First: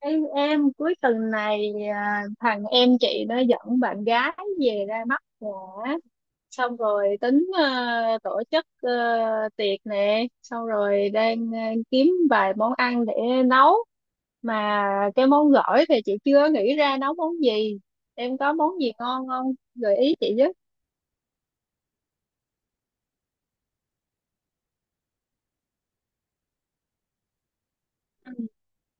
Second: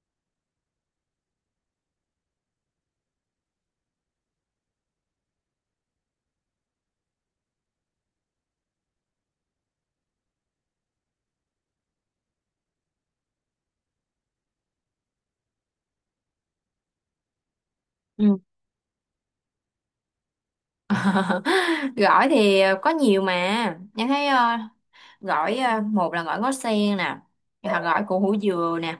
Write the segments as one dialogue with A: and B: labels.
A: Ê, em cuối tuần này, à, thằng em chị nó dẫn bạn gái về ra mắt nhà á. Xong rồi tính tổ chức tiệc nè, xong rồi đang kiếm vài món ăn để nấu, mà cái món gỏi thì chị chưa nghĩ ra nấu món gì.
B: Ừ.
A: Em có món gì ngon không, gợi ý chị với.
B: Gỏi thì có nhiều mà Nhân thấy gỏi, một là gỏi ngó sen nè, hoặc gỏi củ
A: Ừ.
B: hủ dừa nè.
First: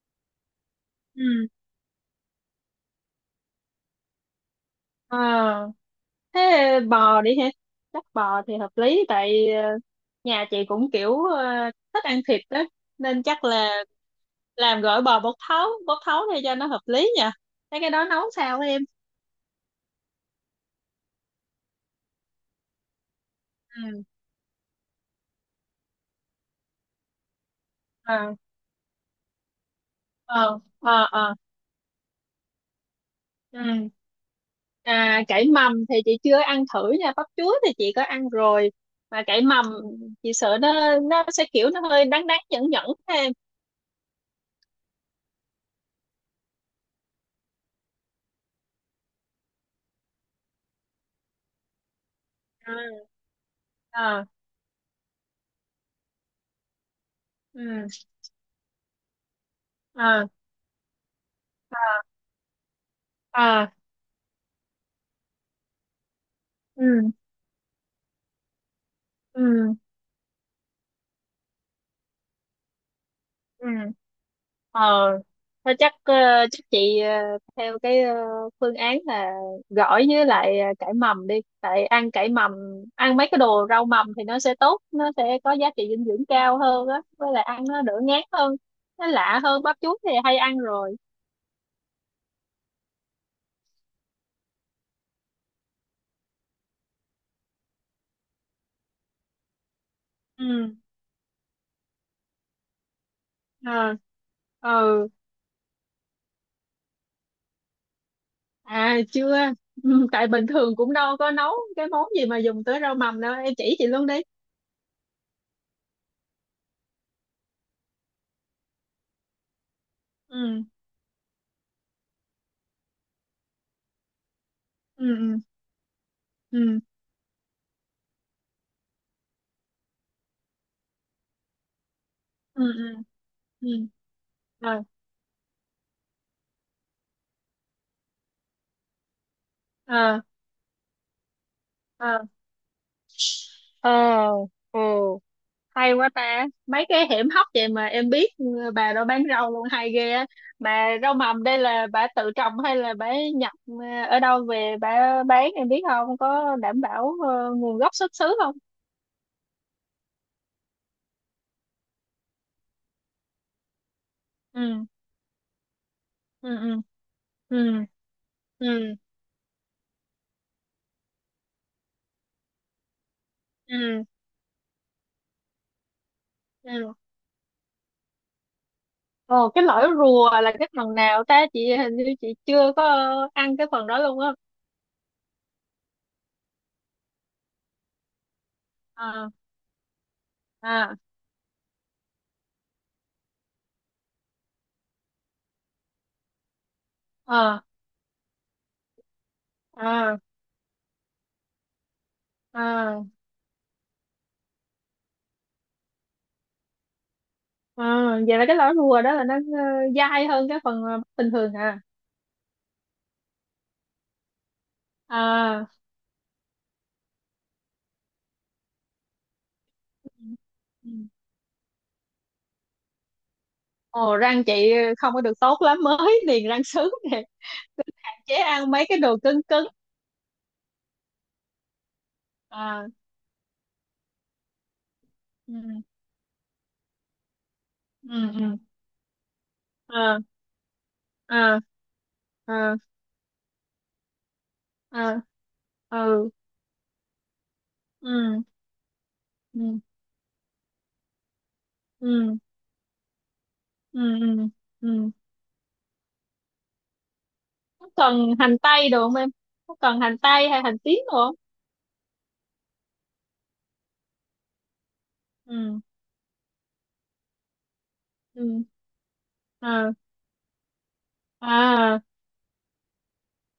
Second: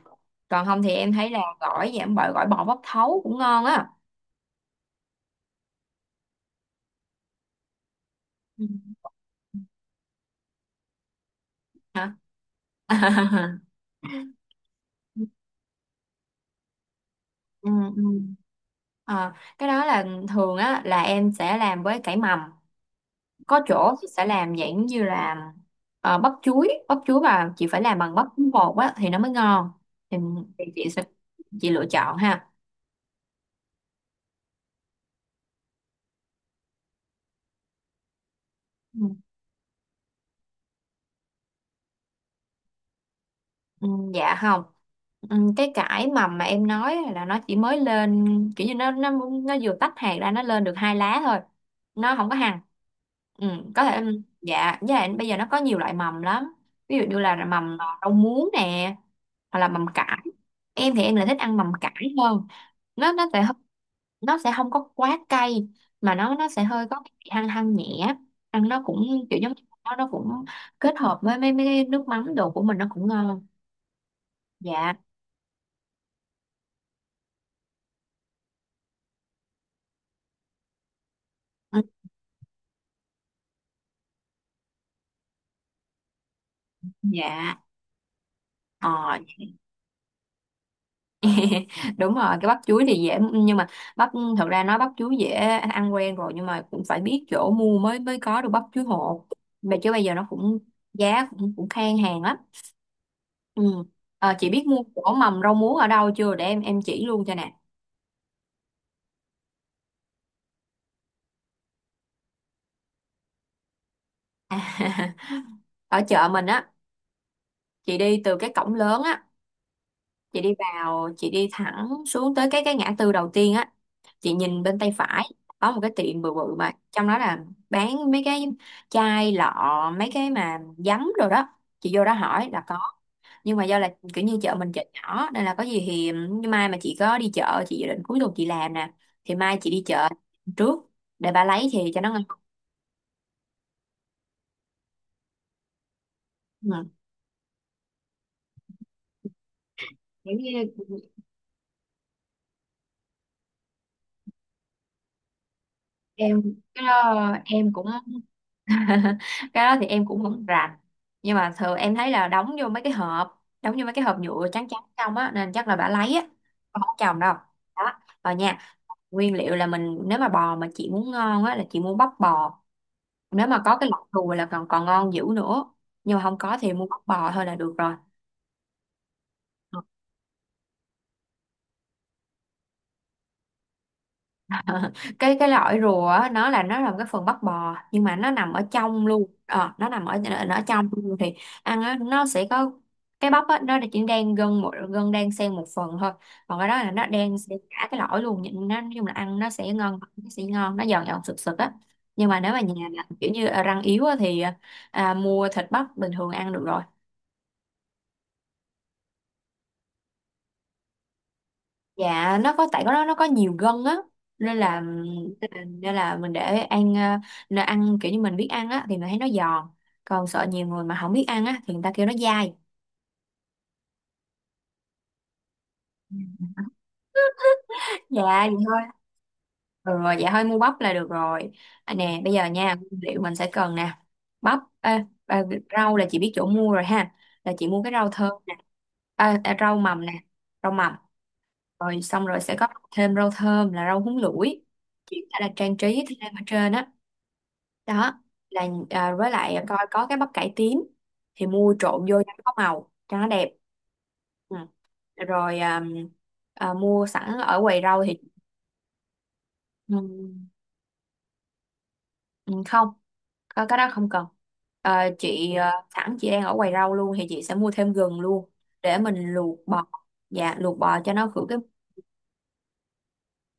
B: Còn không thì em thấy là
A: Ừ.
B: gỏi giảm bợ, gỏi bò bóc thấu cũng ngon á.
A: Ờ, thế bò đi ha, chắc bò thì
B: Ừ.
A: hợp lý, tại nhà chị cũng kiểu thích
B: Hả?
A: ăn thịt đó, nên chắc là làm gỏi bò bột thấu để cho nó hợp lý nha.
B: Ừ.
A: Thế cái
B: Ừ.
A: đó nấu sao em?
B: Ờ, cái đó là thường á, là em sẽ làm với cải mầm. Có chỗ
A: Ừ.
B: thì sẽ làm dạng như là bắp chuối. Bắp chuối mà chị phải làm bằng bắp
A: Ờ.
B: bột á thì nó mới ngon. thì,
A: Ờ.
B: thì chị
A: Ờ.
B: sẽ,
A: Ờ.
B: chị lựa chọn ha.
A: Ừ. À, cải mầm thì chị chưa ăn thử nha, bắp chuối thì chị có ăn rồi, mà cải mầm chị sợ nó sẽ kiểu nó hơi đắng đắng nhẫn nhẫn thêm.
B: Ừ, dạ không. Ừ, cái cải mầm mà em nói là nó chỉ mới lên, kiểu như nó nó vừa tách hạt ra, nó lên được hai lá thôi, nó không có hằn.
A: À.
B: Ừ, có thể.
A: Ờ.
B: Dạ với lại bây giờ nó có nhiều loại mầm lắm, ví dụ như là mầm
A: Ừ.
B: rau muống nè, hoặc là mầm cải.
A: Ờ.
B: Em thì em lại thích ăn mầm cải hơn. Nó sẽ hơi-
A: Ờ.
B: nó sẽ không có quá cay, mà nó sẽ hơi có
A: Ừ.
B: cái vị hăng hăng nhẹ. Ăn nó cũng kiểu giống như
A: Ừ.
B: nó cũng kết hợp với mấy mấy cái nước mắm đồ của mình, nó cũng ngon.
A: Ừ. Ờ.
B: Dạ.
A: Thôi chắc chị, theo cái, phương án là gỏi với lại cải mầm đi.
B: Ừ,
A: Tại ăn cải mầm, ăn mấy cái đồ rau mầm thì nó sẽ tốt, nó sẽ có giá trị dinh dưỡng cao hơn á, với lại
B: dạ
A: ăn nó đỡ ngán hơn, nó
B: ờ.
A: lạ hơn, bắp chuối thì hay ăn rồi.
B: Đúng rồi, cái bắp chuối thì dễ, nhưng mà bắp, thật ra nói bắp chuối dễ ăn quen rồi, nhưng mà cũng phải biết chỗ mua mới mới có được bắp chuối hột. Mà chứ bây giờ nó cũng
A: Ừ
B: giá cũng, cũng khan hàng lắm. Ừ.
A: ờ
B: Ờ, chị biết mua
A: ừ.
B: chỗ mầm rau muống ở đâu chưa để em chỉ luôn cho nè.
A: À, chưa. Ừ, tại bình thường cũng đâu có nấu cái món gì mà dùng tới rau mầm đâu, em chỉ chị luôn đi.
B: Ở chợ mình á, chị đi từ cái cổng lớn á, chị đi
A: Ừ.
B: vào, chị đi thẳng xuống tới cái ngã tư đầu tiên á, chị nhìn bên tay phải
A: Ừ.
B: có một cái tiệm bự bự mà
A: Ừ.
B: trong đó là bán mấy cái chai lọ, mấy cái mà giấm rồi đó. Chị vô đó hỏi là
A: Ừ.
B: có.
A: Ừ.
B: Nhưng mà
A: Ừ.
B: do
A: Ừ.
B: là kiểu như chợ mình
A: Rồi.
B: chợ nhỏ, nên là có gì thì, nhưng mai mà chị có đi chợ, chị dự định cuối tuần chị làm nè, thì mai chị đi chợ
A: Ờ.
B: trước để bà lấy thì cho nó ngon.
A: Ờ. Ờ. Ừ. Hay quá ta, mấy
B: Ừ.
A: cái hiểm hóc vậy mà em biết, ừ, bà đó bán rau luôn hay ghê á.
B: Kiểu như,
A: Mà rau mầm đây là bà tự trồng hay là bà nhập, ở đâu về bà bán, em biết không,
B: em
A: có đảm
B: cái
A: bảo
B: đó em
A: nguồn
B: cũng
A: gốc xuất xứ không?
B: cái đó thì em cũng không rành. Nhưng mà thường em thấy là đóng vô mấy cái hộp, đóng vô mấy cái hộp nhựa trắng trắng
A: Ừ.
B: trong á, nên chắc là bà lấy á,
A: Ừ. Ừ.
B: không có chồng đâu.
A: Ừ.
B: Đó rồi nha.
A: Ừ.
B: Nguyên liệu là mình, nếu mà bò mà chị muốn ngon á là chị mua bắp bò. Nếu mà có cái
A: Ừ.
B: lọc đùi là còn còn ngon dữ nữa, nhưng mà không có thì mua
A: Ừ.
B: bắp bò thôi là được rồi.
A: Ồ, cái lõi rùa là cái phần nào ta, chị hình như chị chưa có ăn cái phần đó luôn á.
B: Cái lõi rùa á, nó là một cái phần bắp bò, nhưng mà nó nằm ở trong
A: À.
B: luôn. Ờ, nó nằm ở, nó ở trong
A: À.
B: luôn thì ăn á, nó sẽ có cái bắp á, nó chỉ đang gân, một gân đang xen một phần thôi. Còn cái đó là nó đang xen
A: À.
B: cả cái lõi luôn, nhìn nó nói chung là ăn nó sẽ ngon
A: À.
B: nó sẽ ngon nó giòn giòn sực sực á. Nhưng mà nếu mà nhà là
A: À.
B: kiểu như răng yếu á, thì à, mua thịt bắp bình thường ăn được rồi.
A: À, vậy là cái lõi rùa đó là nó dai hơn cái phần bình thường à?
B: Dạ nó có, tại nó có nhiều gân á, nên là
A: À.
B: nên là mình để ăn, nó ăn kiểu như mình biết ăn á thì mình thấy nó giòn. Còn sợ nhiều người
A: Ừ.
B: mà không biết ăn á thì người ta kêu nó dai.
A: Ồ, răng chị không có được tốt lắm,
B: Ừ.
A: mới niềng răng sứ nè, hạn
B: Dạ
A: chế
B: vậy
A: ăn
B: thôi.
A: mấy cái đồ cứng cứng.
B: Ừ, rồi dạ thôi mua bắp là được rồi. À, nè bây giờ nha,
A: À.
B: nguyên liệu mình sẽ cần nè: bắp, ê, à,
A: Ừ.
B: rau là chị biết chỗ mua rồi ha, là chị mua cái rau
A: Ừ.
B: thơm nè,
A: Ừ.
B: à, à, rau mầm nè,
A: À.
B: rau mầm.
A: À.
B: Rồi xong rồi sẽ có
A: À.
B: thêm rau thơm là rau húng lủi,
A: À.
B: chỉ là trang trí
A: Ừ.
B: thêm ở trên á. Đó.
A: Ừ.
B: Là à, với lại coi
A: Ừ.
B: có cái bắp cải tím thì mua trộn vô cho
A: Ừ.
B: nó có màu, cho nó đẹp.
A: Ừ. Ừ.
B: Ừ.
A: Ừ.
B: Rồi à, à, mua sẵn ở quầy
A: Có
B: rau thì.
A: cần hành tây được không em? Có
B: Ừ,
A: cần hành tây hay hành tím được không?
B: ừ, không, có cái đó không cần. Ờ, chị
A: Ừ.
B: sẵn chị đang ở quầy rau luôn thì chị sẽ mua thêm gừng luôn,
A: Ừ.
B: để mình luộc bò.
A: À.
B: Dạ luộc bò cho nó khử cái.
A: À.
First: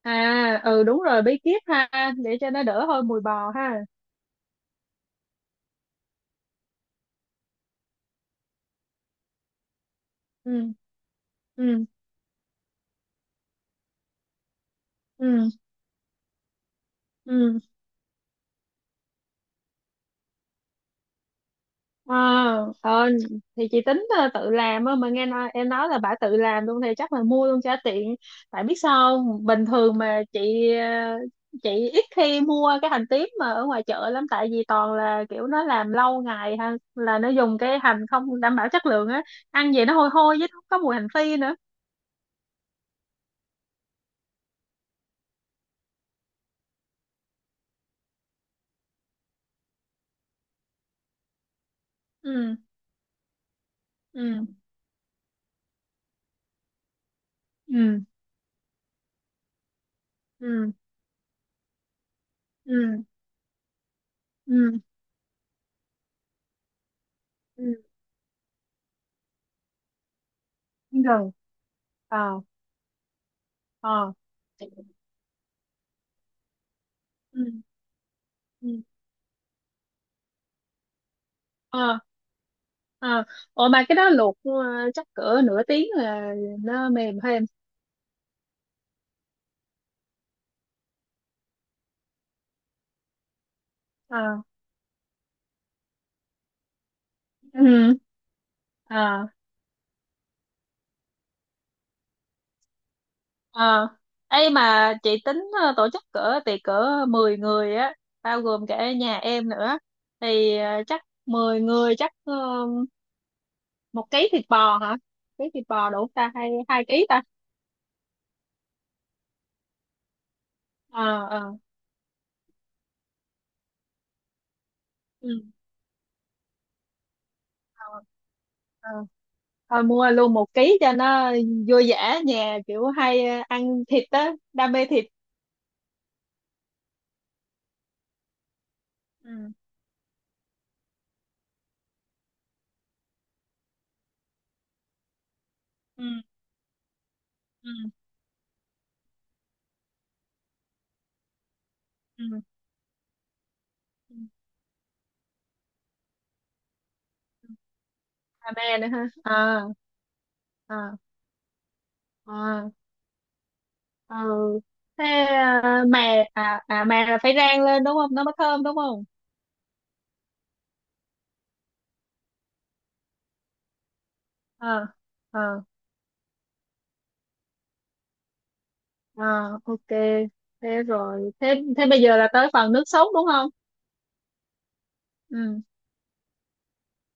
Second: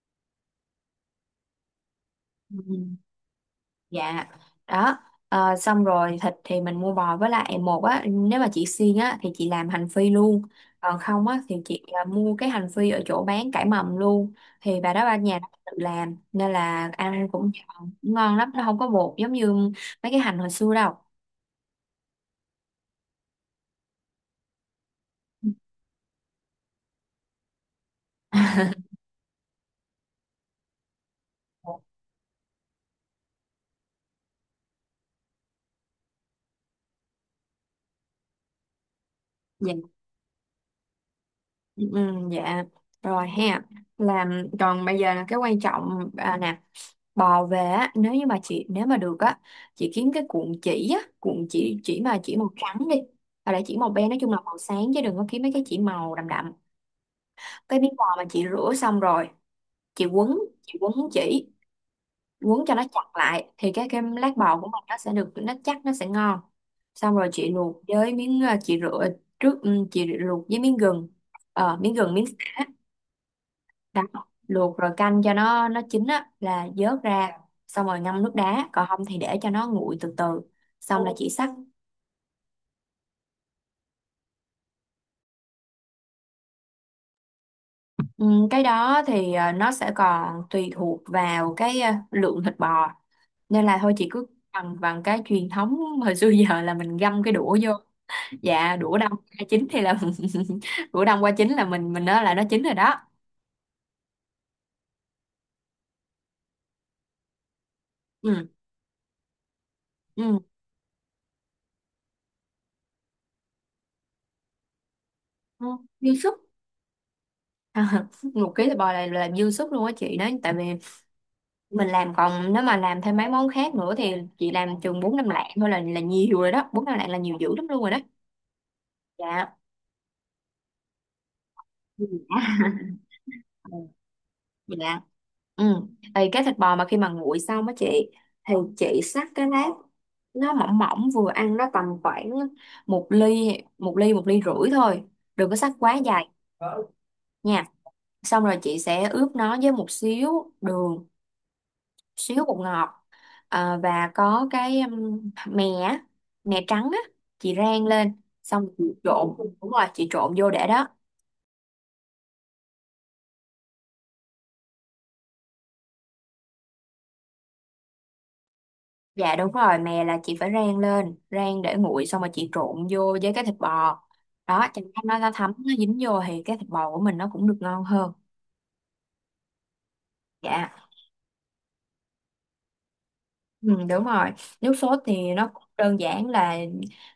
A: À. Ừ, đúng rồi, bí kíp ha, để cho nó
B: Ừ.
A: đỡ hơi mùi bò ha.
B: Dạ. Đó. Ờ, xong rồi thịt thì mình mua bò với lại một á, nếu mà chị xiên á thì chị làm hành phi luôn.
A: Ừ.
B: Còn không á thì chị
A: Ừ.
B: à, mua cái hành phi ở chỗ bán cải mầm luôn. Thì bà đó ba nhà
A: Ừ.
B: nó tự làm nên là ăn cũng
A: Ừ.
B: ngon ngon lắm, nó không có bột giống như mấy cái hành hồi xưa đâu.
A: Ờ. Ờ, thì chị tính tự làm á, mà nghe nói em nói là bà tự làm luôn thì chắc là mua luôn cho tiện. Tại biết sao không? Bình thường mà ờ, chị ít khi mua cái hành tím mà ở ngoài chợ lắm, tại vì toàn là kiểu nó làm lâu ngày ha, là nó dùng cái hành không đảm bảo chất lượng á, ăn
B: Dạ.
A: vậy nó hôi hôi, với nó có mùi hành phi nữa.
B: Ừ, dạ rồi ha. Làm còn bây giờ là cái quan trọng à, nè. Bò về á, nếu như mà chị, nếu mà được á, chị kiếm cái cuộn chỉ á, cuộn chỉ mà chỉ màu
A: Ừ.
B: trắng đi, hoặc là chỉ màu be, nói chung là
A: Ừ.
B: màu sáng, chứ đừng có kiếm mấy cái chỉ màu đậm đậm. Cái miếng
A: Ừ.
B: bò mà chị rửa xong rồi, chị quấn
A: Ừ.
B: chị quấn chỉ, quấn cho nó chặt
A: Ừ.
B: lại thì cái lát bò của
A: Ừ.
B: mình nó sẽ được, nó chắc, nó sẽ ngon. Xong rồi chị
A: Ừ.
B: luộc với miếng chị rửa trước, ừ, chị luộc với miếng gừng,
A: Gần.
B: ờ, miếng gừng, miếng
A: Ờ.
B: sả, đá.
A: Ờ.
B: Luộc rồi canh cho nó chín á là vớt ra,
A: Ừ.
B: xong rồi ngâm nước
A: Ừ.
B: đá, còn không thì để cho nó nguội từ từ, xong là chỉ xắt.
A: Ờ. Ờ. Ủa, mà cái đó luộc chắc cỡ nửa tiếng là nó mềm thêm?
B: Ừ, cái đó thì nó sẽ còn tùy thuộc vào cái lượng thịt bò, nên là thôi chị cứ
A: Ờ.
B: bằng bằng cái truyền thống hồi xưa giờ là mình găm cái đũa vô.
A: Ừ.
B: Dạ đũa đông
A: Ờ.
B: qua chín thì là đũa đông qua chín là mình nói là nó chín rồi đó.
A: Ờ. Ấy, mà chị tính tổ chức cỡ tiệc cỡ 10 người á, bao
B: Ừ.
A: gồm cả nhà em nữa,
B: Ừ,
A: thì chắc 10 người chắc 1 ký thịt bò hả? Ký thịt
B: ừ.
A: bò đủ không
B: Dư
A: ta,
B: sức.
A: hay 2 ký ta?
B: 1 ký thịt bò là dư sức luôn á chị, nói tại vì
A: Ờ. Ờ.
B: mình làm. Còn nếu mà làm thêm mấy món khác nữa thì chị làm chừng bốn năm
A: Ừ.
B: lạng thôi là nhiều rồi đó, bốn năm lạng là nhiều dữ lắm luôn rồi đó.
A: Ờ. Ờ,
B: Dạ.
A: thôi mua luôn 1 ký cho nó vui
B: Ừ.
A: vẻ, nhà kiểu hay
B: Ừ,
A: ăn thịt á, đam mê
B: dạ
A: thịt.
B: ừ. Thì cái thịt bò mà khi mà nguội xong á chị, thì chị xắt cái
A: Ừ.
B: lát, nó mỏng mỏng vừa ăn, nó tầm khoảng một ly, một ly rưỡi thôi, đừng có xắt quá
A: Ừ.
B: dài nha.
A: Ừ.
B: Xong rồi chị sẽ ướp nó với một xíu đường,
A: Ừ.
B: xíu bột ngọt. Ờ, và
A: Ừ.
B: có cái mè á, mè trắng á, chị rang lên,
A: Đam
B: xong
A: mê
B: chị
A: nữa ha.
B: trộn.
A: Ờ.
B: Đúng rồi, chị trộn vô để đó.
A: Ờ. Ờ. Ừ. Thế mè à à mè là phải rang lên đúng không, nó mới thơm đúng không?
B: Dạ đúng rồi, mè là chị phải rang lên, rang để nguội xong rồi chị trộn vô với cái thịt bò đó, cho
A: Ờ.
B: nó thấm,
A: Ờ.
B: nó dính vô thì cái thịt bò của mình nó cũng được ngon hơn.
A: Ờ. OK.
B: Dạ.
A: Thế rồi, thế thế bây giờ là tới phần nước sốt đúng không?
B: Ừ, đúng rồi. Nước sốt thì nó
A: Ừ.
B: cũng đơn giản là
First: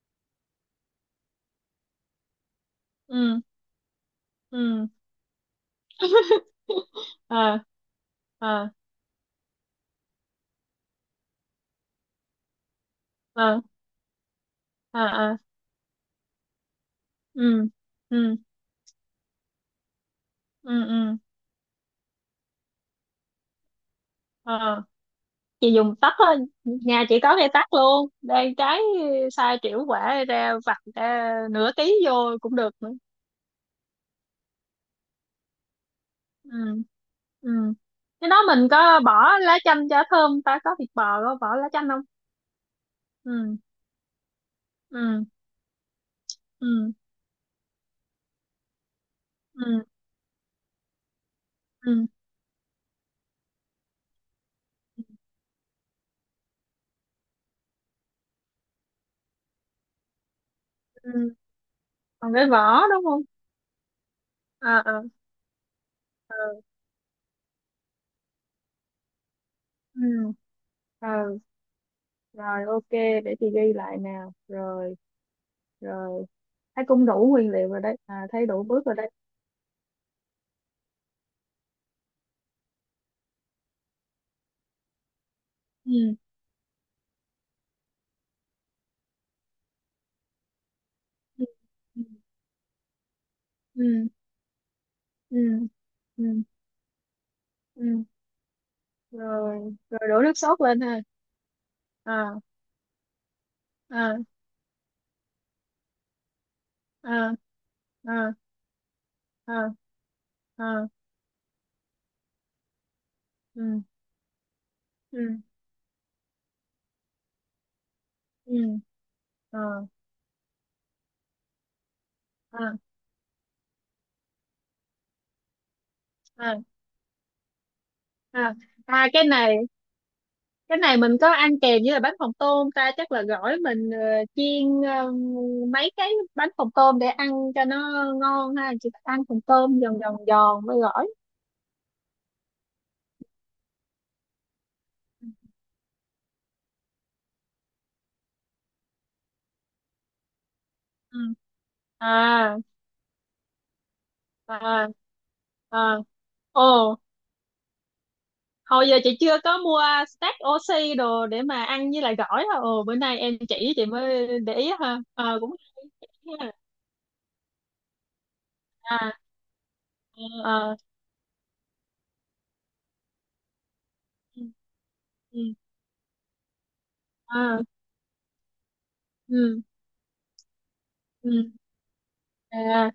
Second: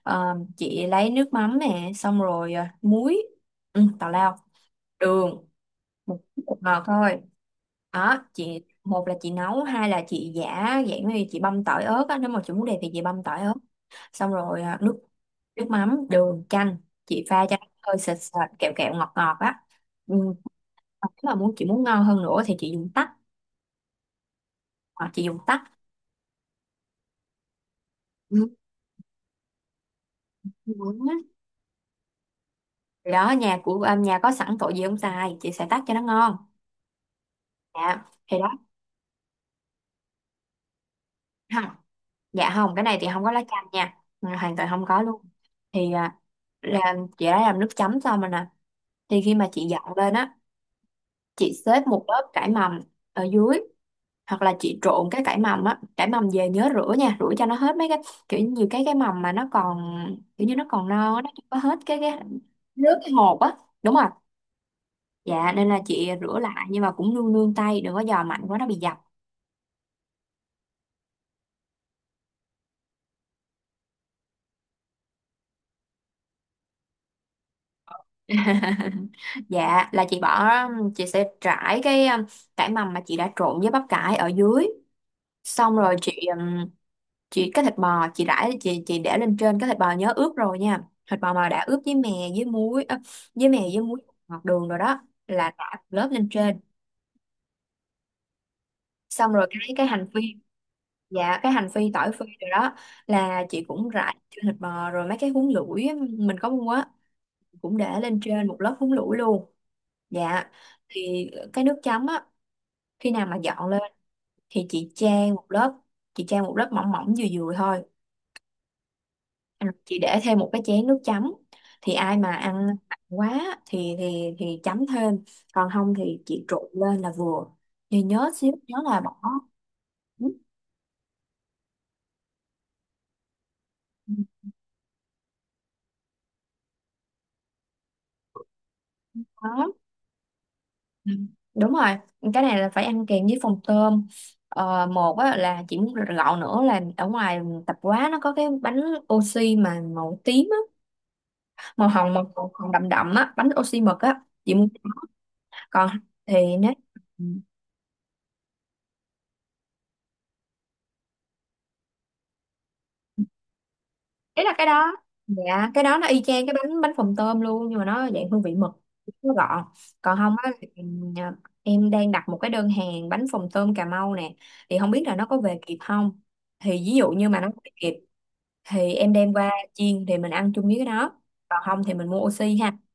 B: chị lấy nước mắm nè, xong rồi muối,
A: Ừ.
B: ừ, tào lao,
A: Ừ.
B: đường, một một ngọt thôi.
A: Ờ.
B: Đó, chị
A: Ờ.
B: một là chị nấu, hai là chị giả dạng như chị băm tỏi ớt á, nếu mà chị muốn đẹp thì chị băm tỏi ớt.
A: Ờ.
B: Xong rồi à, nước
A: Ờ. Ờ.
B: nước mắm, đường, chanh, chị pha cho nó
A: Ừ.
B: hơi
A: Ừ.
B: sệt sệt kẹo kẹo ngọt ngọt á. Ừ.
A: Ừ.
B: Còn
A: Ừ.
B: nếu mà muốn, chị muốn ngon hơn nữa thì chị dùng tắc,
A: Ờ,
B: hoặc chị dùng tắc.
A: chị dùng tắt thôi, nhà chị có cây tắt luôn đây,
B: Ừ.
A: trái sai triệu quả, ra vặt
B: Ngon á.
A: ra nửa ký vô cũng được nữa.
B: Thì đó, nhà của à, nhà có sẵn tội gì không xài, chị sẽ tắc cho nó ngon.
A: Ừ. Ừ.
B: Dạ
A: Cái đó
B: thì đó.
A: mình có bỏ lá chanh cho thơm ta, có thịt bò có bỏ lá
B: Không,
A: chanh không?
B: dạ không, cái này thì không có lá
A: Ừ.
B: chanh nha. Ừ, hoàn toàn không có luôn.
A: Ừ.
B: Thì à,
A: Ừ.
B: làm, chị đã làm nước chấm xong rồi nè. Thì khi mà chị
A: Ừ.
B: dọn lên á, chị xếp một
A: Ừ.
B: lớp cải mầm ở dưới, hoặc là chị trộn cái cải mầm á. Cải mầm về nhớ rửa nha, rửa cho nó hết mấy cái, kiểu như nhiều cái mầm mà nó còn, kiểu như nó còn non á, nó
A: Ừ.
B: chưa có hết cái
A: Còn cái vỏ
B: nước,
A: đúng
B: cái
A: không?
B: hột á. Đúng rồi.
A: Ờ. Ờ.
B: Dạ nên là chị
A: Ờ.
B: rửa lại, nhưng mà cũng nương nương tay, đừng có giò mạnh quá nó bị dập.
A: Ừ. Ờ. Rồi, OK, để chị ghi lại nào. Rồi, rồi, thấy cũng đủ nguyên liệu rồi đấy, à, thấy đủ bước rồi đấy.
B: Dạ là chị bỏ, chị sẽ trải cái cải mầm mà chị đã trộn với bắp cải ở dưới, xong rồi chị
A: Ừ.
B: ừm, chị, cái thịt bò chị rải, chị để lên trên. Cái thịt bò nhớ ướp rồi nha, thịt bò
A: Ừ.
B: mà đã ướp với
A: Ừ.
B: mè, với muối, ơ, với mè với muối,
A: Ừ.
B: ngọt đường rồi đó,
A: Ừ.
B: là rải một lớp
A: Ừ.
B: lên trên.
A: Ừ.
B: Xong rồi cái
A: Rồi,
B: cái
A: rồi
B: hành
A: đổ
B: phi.
A: nước sốt lên ha.
B: Dạ cái hành phi, tỏi phi
A: À.
B: rồi đó, là chị cũng rải
A: À.
B: trên thịt bò. Rồi mấy cái húng lủi á, mình có mua á,
A: À.
B: cũng để lên
A: À.
B: trên một lớp húng lủi luôn.
A: À.
B: Dạ.
A: À.
B: Thì cái nước chấm á, khi nào mà dọn lên
A: Ừ.
B: thì chị chan
A: Ừ.
B: một lớp chị chan một lớp mỏng mỏng vừa vừa thôi.
A: Ừ. À.
B: Ừ, chị để thêm một cái chén nước chấm, thì ai mà ăn
A: À.
B: mặn quá thì thì chấm thêm, còn không thì chị
A: À.
B: trộn lên là vừa. Thì nhớ xíu,
A: À.
B: nhớ là
A: À,
B: bỏ
A: cái này
B: nước.
A: cái này mình có ăn kèm với là bánh phồng tôm ta, chắc là gỏi mình chiên mấy cái bánh phồng tôm để ăn cho nó ngon ha, chị ăn phồng
B: Đó.
A: tôm giòn giòn giòn với gỏi.
B: Ừ. Đúng rồi, cái này là phải ăn kèm với phần tôm. Ờ, một á, là chị muốn gọn nữa là ở ngoài tạp hóa nó có cái bánh oxy mà màu tím á,
A: Ừ.
B: màu hồng
A: À.
B: màu, màu hồng đậm đậm á, bánh oxy mực á chị muốn.
A: À.
B: Còn
A: À.
B: thì nếu,
A: Ồ, hồi giờ chị chưa có mua stack oxy đồ để mà ăn với lại gỏi hả? Ồ, bữa nay em chỉ chị mới
B: đấy là
A: để
B: cái
A: ý
B: đó.
A: ha, ờ, cũng
B: Dạ, cái đó nó y
A: hay
B: chang
A: ha.
B: cái bánh bánh phồng tôm luôn, nhưng mà nó dạng hương vị mực,
A: À.
B: nó gọn. Còn không á
A: Ờ.
B: em đang đặt một cái đơn hàng bánh phồng tôm Cà Mau nè,
A: Ừ.
B: thì không biết là nó có
A: Ừ.
B: về kịp không. Thì ví dụ như mà nó
A: À.
B: về kịp thì em đem qua
A: Ừ.
B: chiên, thì mình ăn chung với cái đó.
A: Ừ. Ừ.
B: Còn không thì mình mua oxy ha.
A: À.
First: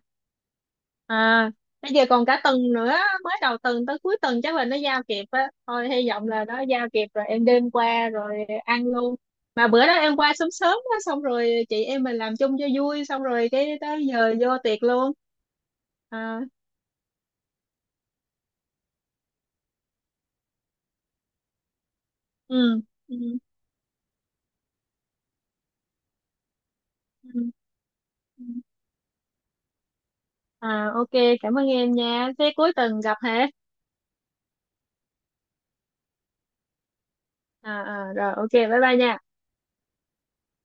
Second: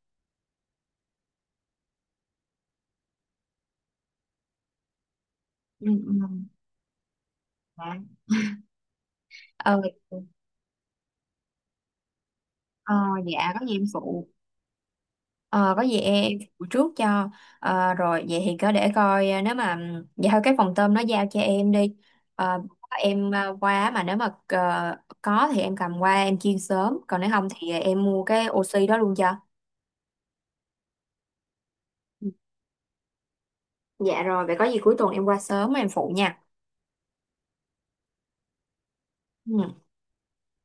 A: À. Bây giờ còn cả tuần nữa, mới đầu tuần tới cuối tuần chắc là nó giao kịp á,
B: Ừ,
A: thôi hy
B: ừ.
A: vọng là nó giao kịp rồi em đem qua
B: Dạ.
A: rồi ăn luôn. Mà
B: Ờ,
A: bữa đó em qua sớm sớm á, xong rồi chị em mình làm chung cho
B: ờ,
A: vui, xong rồi
B: dạ có gì
A: cái
B: em
A: tới
B: phụ.
A: giờ vô tiệc luôn.
B: Ờ, có gì em
A: À.
B: phụ trước cho. Ờ, rồi vậy thì cứ để coi, nếu mà vậy thôi, cái phòng tôm nó giao cho em đi. Ờ,
A: Ừ. Ừ.
B: em qua, mà nếu mà có thì em cầm qua em chiên sớm, còn nếu không
A: Ừ.
B: thì em mua cái oxy đó luôn cho.
A: À, OK, cảm ơn em
B: Ừ.
A: nha, thế cuối tuần gặp hả?
B: Dạ rồi vậy có gì cuối tuần em qua sớm em phụ nha.
A: À, à rồi, OK, bye bye nha.
B: Ừ.